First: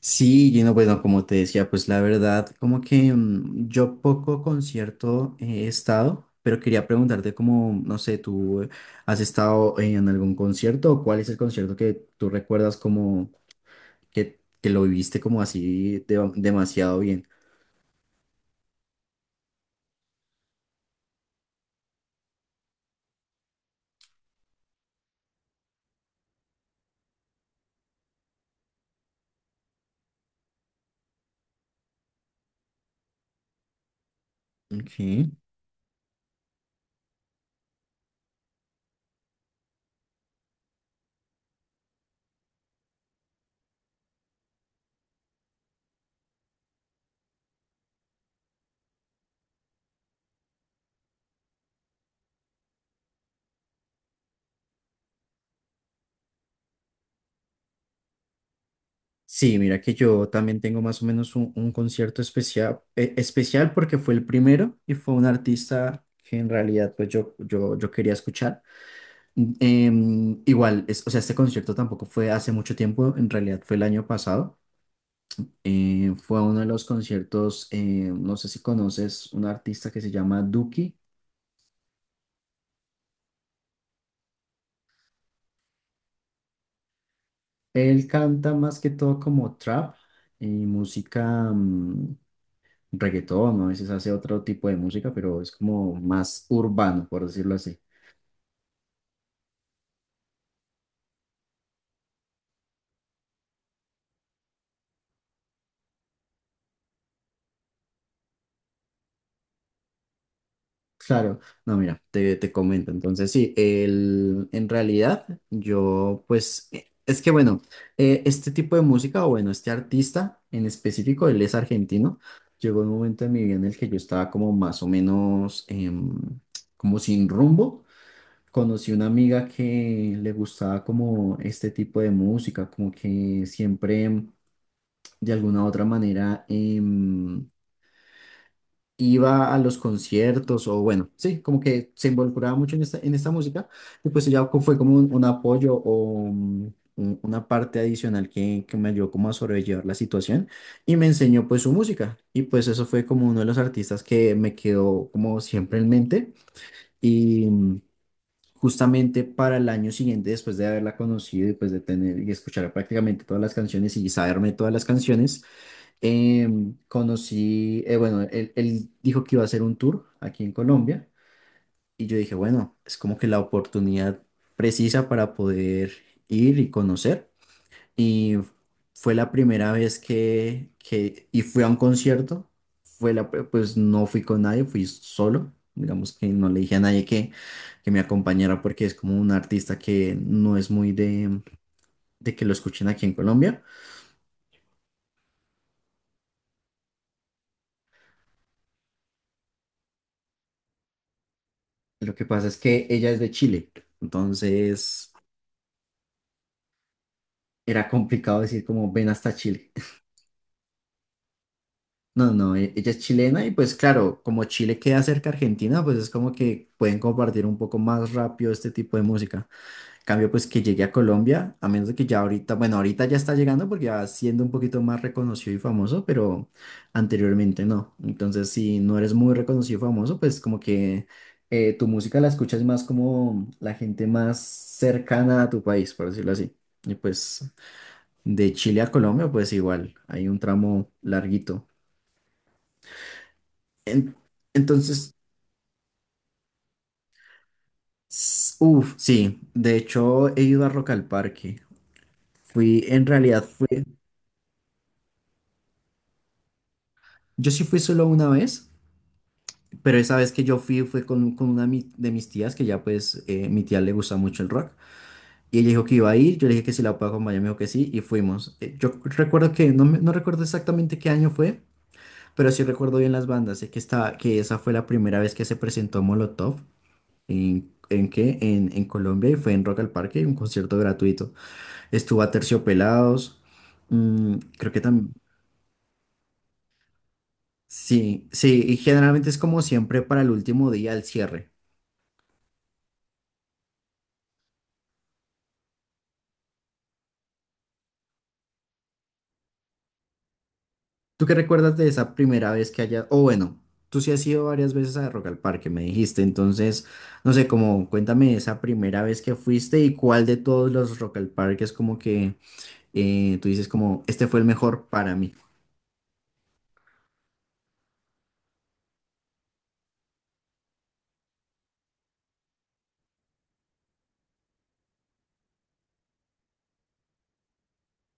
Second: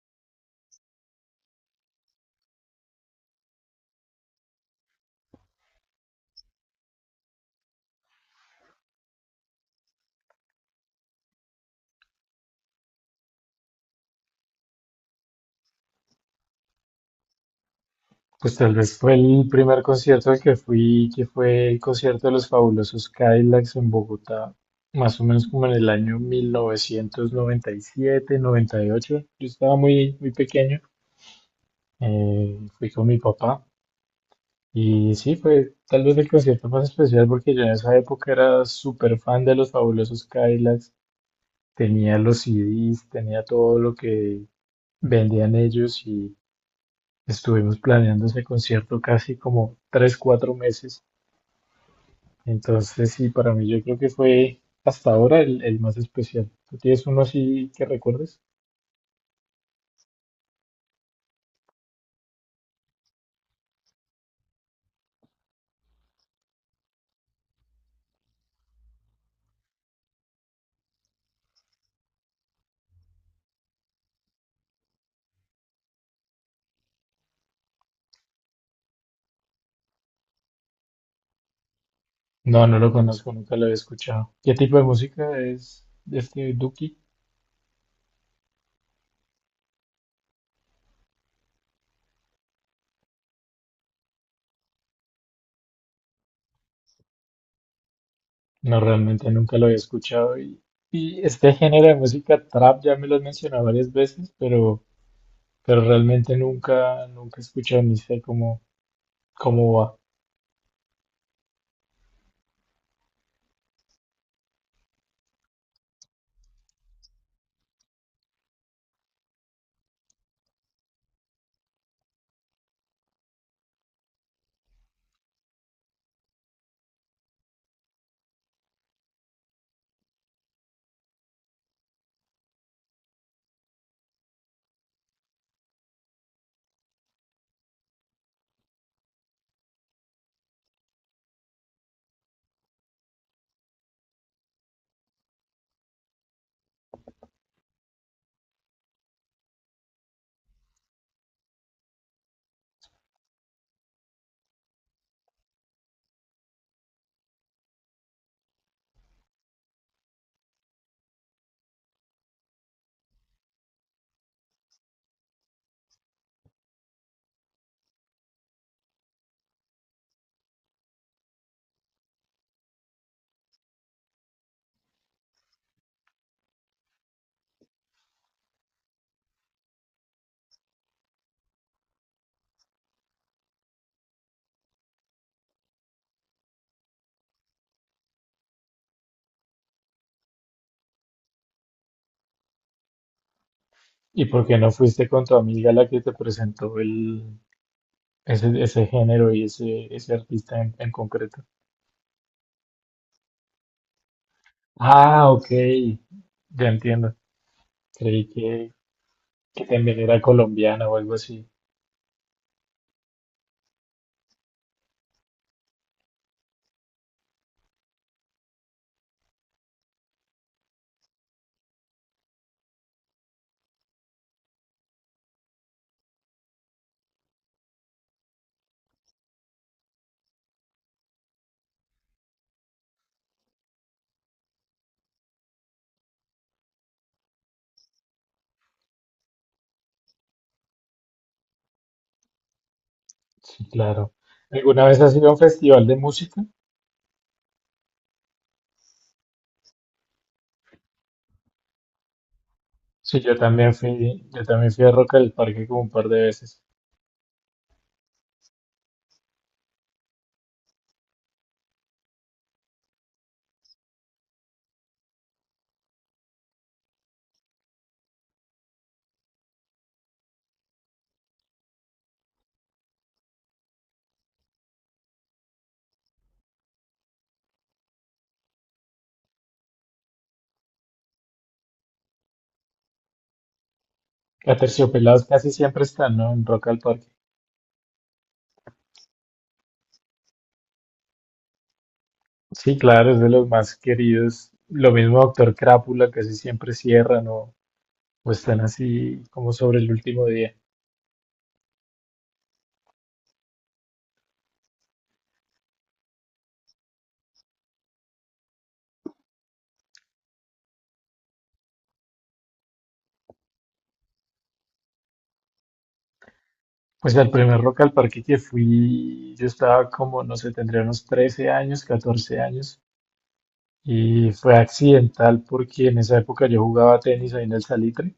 Sí, Gino, bueno, como te decía, pues la verdad, como que yo poco concierto he estado, pero quería preguntarte como, no sé, ¿tú has estado en algún concierto o cuál es el concierto que tú recuerdas como que lo viviste como así demasiado bien? Pues tal vez fue el primer concierto al que fui, que fue el concierto de los Fabulosos Cadillacs en Bogotá, más o menos como en el año 1997, 98. Yo estaba muy, muy pequeño, fui con mi papá y Ok. sí, fue tal vez el concierto más especial porque yo en esa época era súper fan de los Fabulosos Cadillacs, tenía los CDs, tenía todo lo que vendían ellos y estuvimos planeando ese concierto casi como 3 4 meses. Entonces, sí, para mí yo creo que fue hasta ahora el más especial. ¿Tú tienes uno así que recuerdes? Sí, mira que yo también tengo más o menos un concierto especial porque fue el primero y fue un artista que en realidad pues yo quería escuchar. Igual, o sea, este concierto tampoco fue hace mucho tiempo, en realidad fue el año pasado. Fue uno de los conciertos, no sé si conoces un artista que se llama Duki. No, no lo conozco, nunca lo había escuchado. ¿Qué tipo de música es este Duki? Él canta más que todo como trap y música reggaetón, ¿no? A veces hace otro tipo de música, pero es como más urbano, por decirlo así. No, realmente nunca lo había escuchado. Y este género de música trap ya me lo has mencionado varias veces, pero realmente nunca, nunca he escuchado ni sé cómo va. Claro, no, mira, te comento. Entonces, sí, en realidad yo, pues, es que bueno, este tipo de música, o bueno, este artista en específico, él es argentino. Llegó un momento en mi vida en el que yo estaba como más o menos, como sin rumbo. Conocí una amiga que le gustaba como este tipo de música, como que siempre, de alguna u otra manera, iba a los conciertos o bueno, sí, como que se involucraba mucho en esta música y pues ella fue como un apoyo o una parte adicional que me ayudó como a sobrellevar la situación y me enseñó pues su música y pues eso fue como uno de los artistas que me quedó como siempre en mente y justamente para el año siguiente después de haberla conocido y pues de tener y escuchar prácticamente todas las canciones y saberme todas las canciones. Conocí, bueno, él dijo que iba a hacer un tour aquí en Colombia y yo dije, bueno, es como que la oportunidad precisa para poder ir y conocer. Y fue la primera vez que y fui a un concierto, fue pues no fui con nadie, fui solo. Digamos que no le dije a nadie que, me acompañara porque es como un artista que no es muy de que lo escuchen aquí en Colombia. ¿Y por qué no fuiste con tu amiga la que te presentó ese género y ese artista en concreto? Lo que pasa es que ella es de Chile, entonces Ah, ok. Ya entiendo. era Creí complicado decir que, como ven hasta que Chile. también era colombiana o algo así. No, no, ella es chilena y pues claro, como Chile queda cerca a Argentina, pues es como que pueden compartir un poco más rápido este tipo de música. En cambio, pues que llegue a Colombia, a menos de que ya ahorita, bueno, ahorita ya está llegando porque ya siendo un poquito más reconocido y famoso, pero anteriormente no. Entonces, si no eres muy reconocido y famoso, pues como que tu música la escuchas más como la gente más cercana a tu país, por decirlo así. Y pues de Chile a Colombia, pues igual, hay un tramo larguito. Sí, claro. En- ¿Alguna vez entonces, has ido a un festival de música? uff, sí, de hecho he ido a Rock al Parque. Fui, en Sí, realidad fui, yo también fui a Rock al Parque como un par de veces. yo sí fui solo una vez, pero esa vez que yo fui fue con, una de mis tías, que ya pues mi tía le gusta mucho el rock. Y ella dijo que iba a ir, yo le dije que si la puedo acompañar, me dijo que sí, y fuimos. Yo recuerdo que, no, no recuerdo exactamente qué año fue, pero sí recuerdo bien las bandas, sé que, estaba, que esa fue la primera vez que se presentó Molotov. ¿En qué? En Colombia, y fue en Rock al Parque, un concierto gratuito. Estuvo a Terciopelados, creo que también. Aterciopelados casi siempre están, ¿no? En Rock al Parque. Sí, sí, y generalmente es como siempre para el último día, el cierre. Sí, claro, es de los más queridos. Lo mismo Doctor Crápula, casi siempre cierran o están así como sobre el último día. ¿Tú qué recuerdas de esa primera vez que hayas, o bueno, tú sí has ido varias veces a Rock al Parque, me dijiste, entonces, no sé, como cuéntame esa primera vez que fuiste y cuál de todos los Rock al Parque es como que tú dices como, este fue el mejor para mí? Pues al primer Rock al Parque que fui, yo estaba como, no sé, tendría unos 13 años, 14 años. Y fue accidental porque en esa época yo jugaba tenis ahí en el Salitre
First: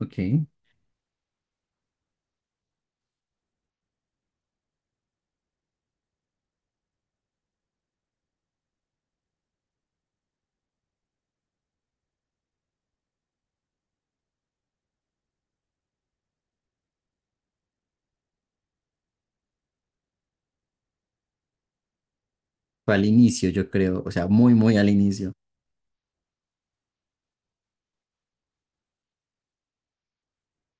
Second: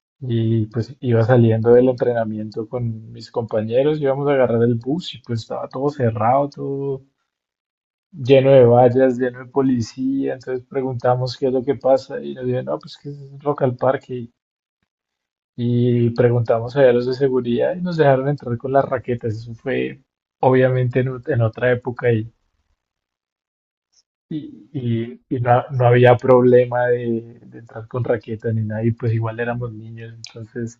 Ok. y pues iba saliendo del entrenamiento con mis compañeros, íbamos a agarrar el bus y pues estaba todo cerrado, todo lleno de vallas, lleno de policía, entonces preguntamos qué es lo que pasa y nos dijeron, no, pues que es local parque y preguntamos allá a los de seguridad y nos dejaron entrar con las raquetas, eso fue obviamente en otra época. Fue al inicio, yo creo, o sea, muy, Y, muy al y- inicio. y no, no había problema de entrar con raqueta ni nada, y pues igual éramos niños, entonces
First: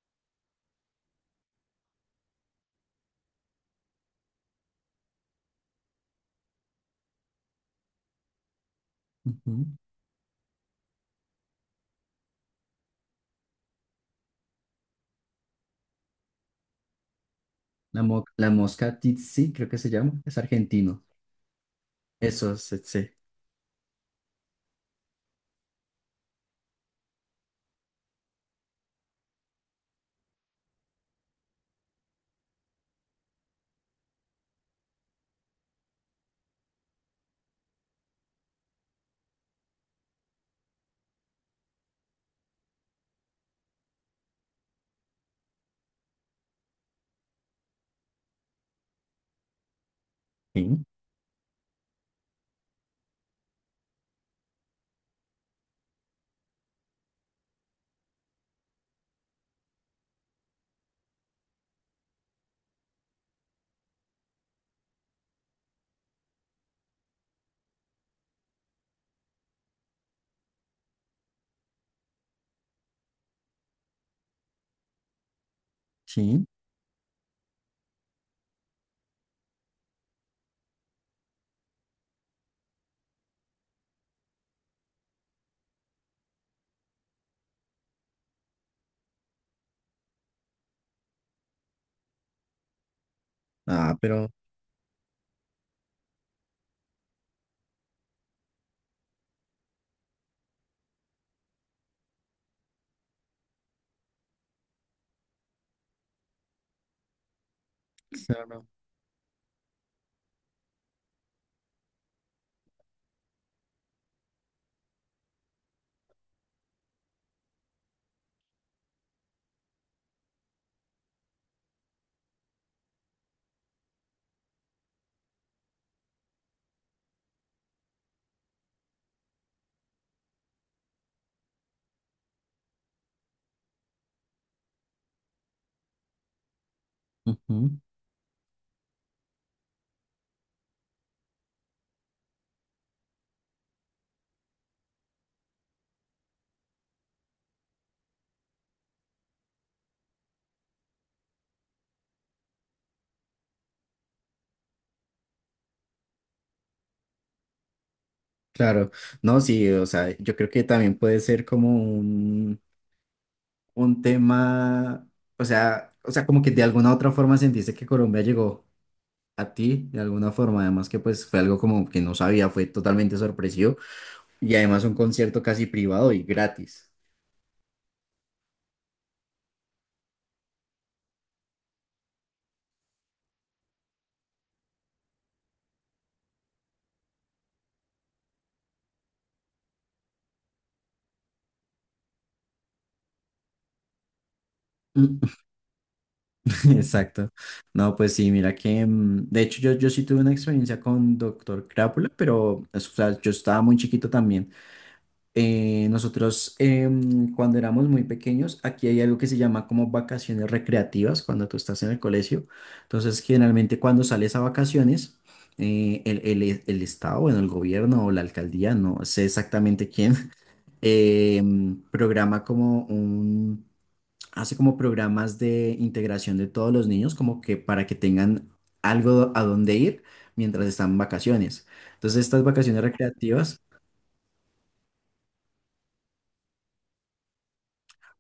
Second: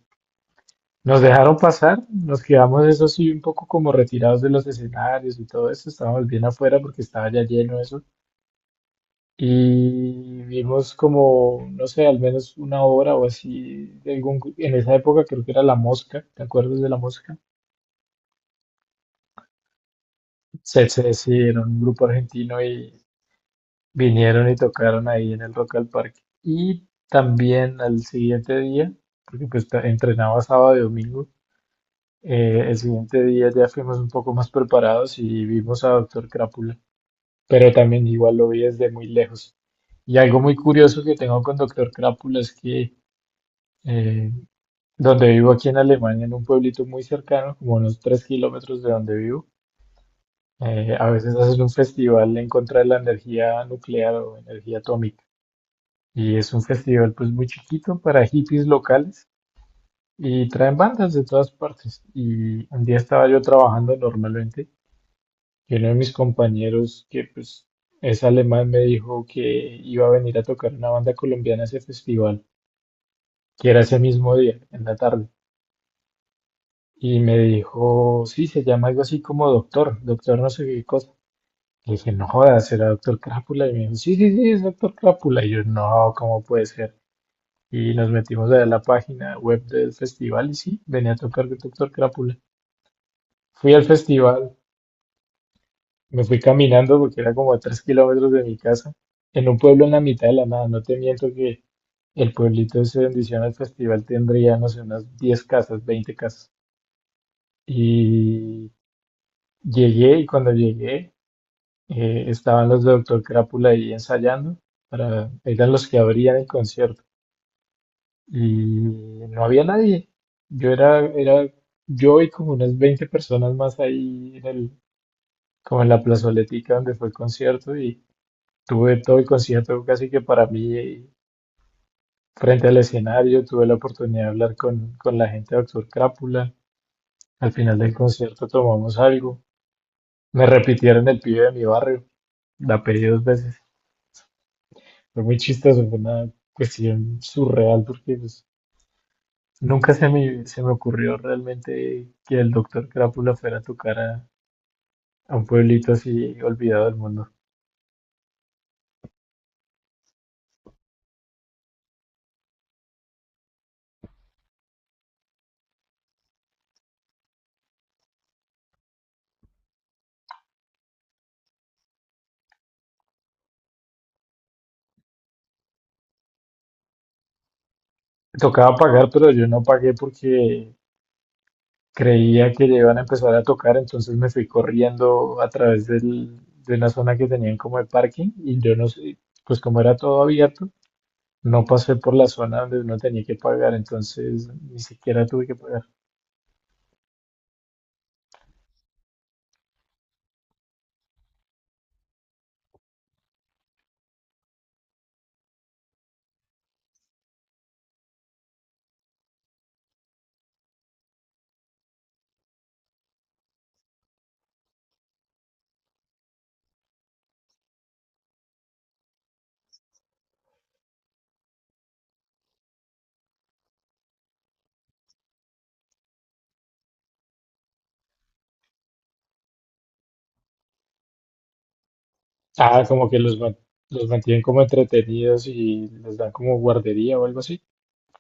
nos dejaron pasar, nos quedamos eso sí un poco como retirados de los escenarios y todo eso, estábamos bien afuera porque estaba ya lleno eso, Ujú. y vimos como, no sé, al menos una hora o así, de en esa época creo que era La Mosca. ¿Te acuerdas de La Mosca? La mosca tsetse, creo que se llama, es argentino. Sí, era un grupo Eso argentino. es tsetse. Vinieron y tocaron ahí en el Rock al Parque. Y también al siguiente día, porque pues entrenaba sábado y domingo, el siguiente día ya fuimos un poco más preparados y vimos a Doctor Crápula, pero también igual lo vi desde muy lejos. Y algo muy curioso que tengo con Doctor Crápula es que eh, donde vivo aquí en Alemania, en un pueblito muy cercano, como unos 3 kilómetros de donde vivo, Sí, a veces hacen un festival en contra de la energía nuclear o energía atómica. Y es un festival pues muy chiquito para hippies locales y traen bandas de todas partes. Y un día estaba yo trabajando normalmente y uno de mis compañeros que pues es alemán me dijo que iba a venir a tocar una banda colombiana a ese festival, que era ese mismo día, en la tarde. sí. Y me dijo, sí, se llama algo así como Doctor, Doctor no sé qué cosa. Le dije, no jodas, será Doctor Crápula. Y me dijo, sí, sí, sí, es Doctor Crápula. Y yo, no, ¿cómo puede ser? Y nos metimos a ver la página web del festival y sí, venía a tocar Doctor Crápula. Fui al Ah, pero festival, me fui caminando porque era como a 3 kilómetros de mi casa, en un pueblo en la mitad de la nada. No te miento que el pueblito ese donde hicieron el festival tendría, no sé, unas 10 casas, 20 casas. claro. Y llegué y cuando llegué estaban los de Doctor Crápula ahí ensayando, para, eran los que abrían el concierto. Y no había nadie. Yo era, yo y como unas 20 personas más ahí en el, como en la plazoletica donde fue el concierto y tuve todo el concierto casi que para mí frente al escenario, tuve la oportunidad de hablar con la gente de Doctor Crápula. Al Ujú. final del concierto tomamos algo. Me repitieron el pibe de mi barrio, la pedí dos veces. Fue muy chistoso, fue una cuestión surreal porque pues, nunca se me ocurrió realmente que el doctor Crápula fuera a tocar a, un pueblito así olvidado del mundo. Claro. No, sí, o sea, yo creo que también puede ser como un tema, o sea, como que de alguna otra forma sentiste que Colombia llegó a ti, de alguna forma, además que pues fue algo como que no sabía, fue totalmente sorpresivo y además un concierto casi privado y gratis. Tocaba pagar, pero yo no pagué porque creía que ya iban a empezar a tocar, entonces me fui corriendo a través de una zona que tenían como de parking y yo no sé, pues como era todo abierto, no pasé por la zona donde uno tenía que pagar, entonces ni siquiera tuve que pagar. Exacto. No, pues sí, mira que, de hecho yo sí tuve una experiencia con Doctor Crápula, pero o sea, yo estaba muy chiquito también. Nosotros cuando éramos muy pequeños, aquí hay algo que se llama como vacaciones recreativas cuando tú estás en el colegio. Entonces, generalmente cuando sales a vacaciones, el Estado, bueno, el gobierno o la alcaldía, no sé exactamente quién, em, programa como un hace como programas de integración de todos los niños, como que para que tengan algo a dónde ir mientras están en vacaciones. Entonces, estas vacaciones Ah, como que recreativas. los mantienen como entretenidos y les dan como guardería o algo así.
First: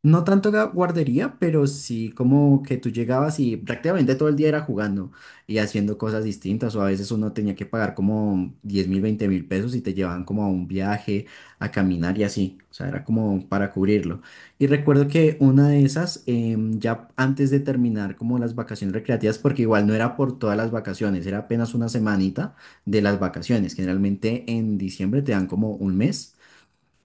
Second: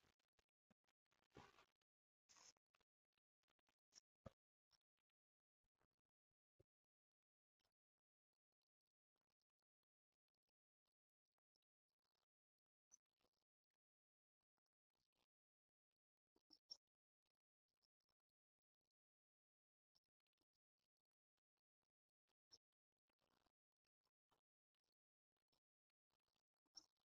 No tanto guardería, pero sí como que tú llegabas y prácticamente todo el día era jugando y haciendo cosas distintas o a veces uno tenía que pagar como 10.000, 20.000 pesos y te llevaban como a un viaje, a caminar y así, o sea, era como para cubrirlo. Y recuerdo que una de esas, ya antes de terminar como las vacaciones recreativas, porque igual no era por todas las vacaciones, era apenas una semanita de las vacaciones, generalmente en diciembre te dan como un mes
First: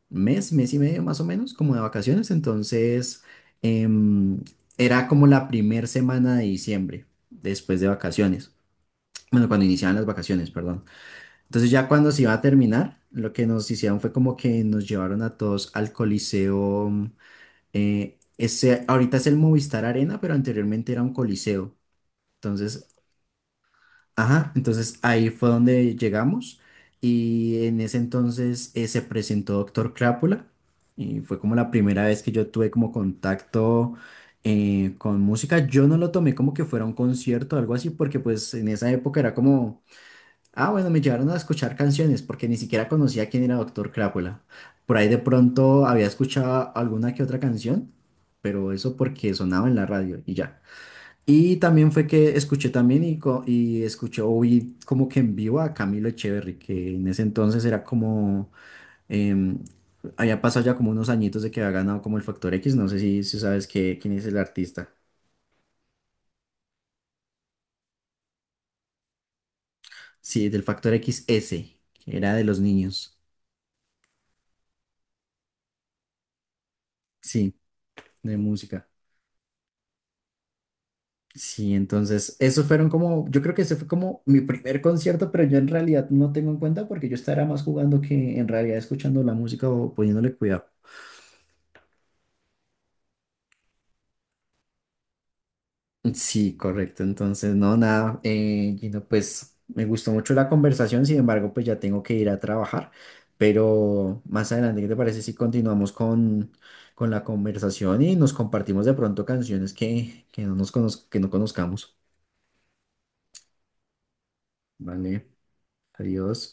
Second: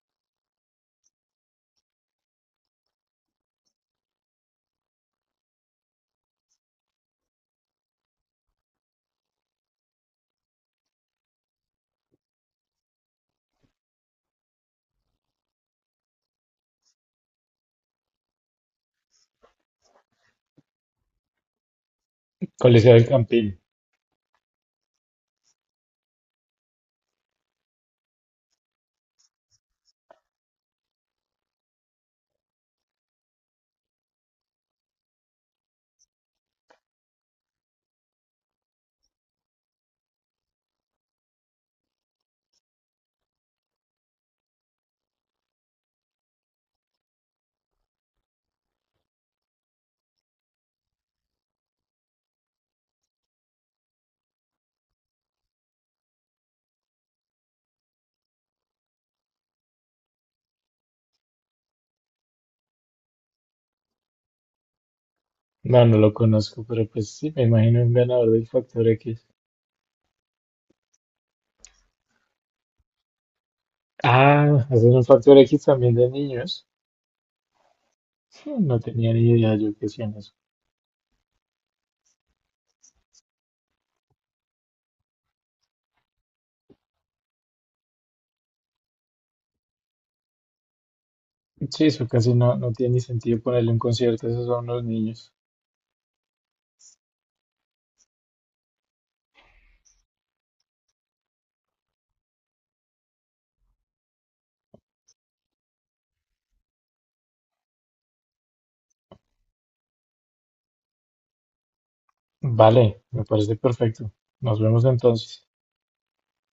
mes, mes y medio más o menos, como de vacaciones. Entonces, em, era como la primer semana de diciembre, después de vacaciones. Bueno, cuando iniciaban las vacaciones, perdón. Entonces, ya cuando se iba a terminar, lo que nos hicieron fue como que nos llevaron a todos al Coliseo. Ahorita es el Movistar Arena, pero anteriormente era un Coliseo. Entonces. Coliseo del Campín. Ajá, entonces ahí fue donde llegamos y en ese entonces se presentó Doctor Crápula y fue como la primera vez que yo tuve como contacto con música. Yo no lo tomé como que fuera un concierto o algo así porque pues en esa época era como, ah bueno, me llevaron a escuchar canciones porque ni siquiera conocía quién era Doctor Crápula. Por ahí de pronto había escuchado alguna que otra canción, pero eso porque sonaba en la radio y ya. Y también fue que escuché también y, y escuché o vi como que en vivo a Camilo Echeverry, que en ese entonces era como, em, había pasado ya como unos añitos de que había ganado como el Factor X, no sé si, sabes quién es el artista. No, no lo conozco, pero pues sí, me imagino un ganador del Factor X. Sí, del Factor X XS, que era de los niños, Ah, hacen un Factor X también de niños. sí, de Sí, no música. tenía ni idea yo que hacían eso. Sí, entonces, esos fueron como, yo creo que ese fue como mi primer concierto, pero yo en realidad no tengo en cuenta porque yo estaba más jugando que en realidad escuchando la música o poniéndole cuidado. Sí, eso casi no, no tiene ni sentido ponerle un concierto a esos a unos niños. Sí, correcto. Entonces, no, nada, Gino, pues me gustó mucho la conversación, sin embargo, pues ya tengo que ir a trabajar, pero más adelante, ¿qué te parece si continuamos con, la conversación y nos compartimos de pronto canciones que que no conozcamos? Vale, me parece perfecto. Nos vemos Vale, entonces. adiós.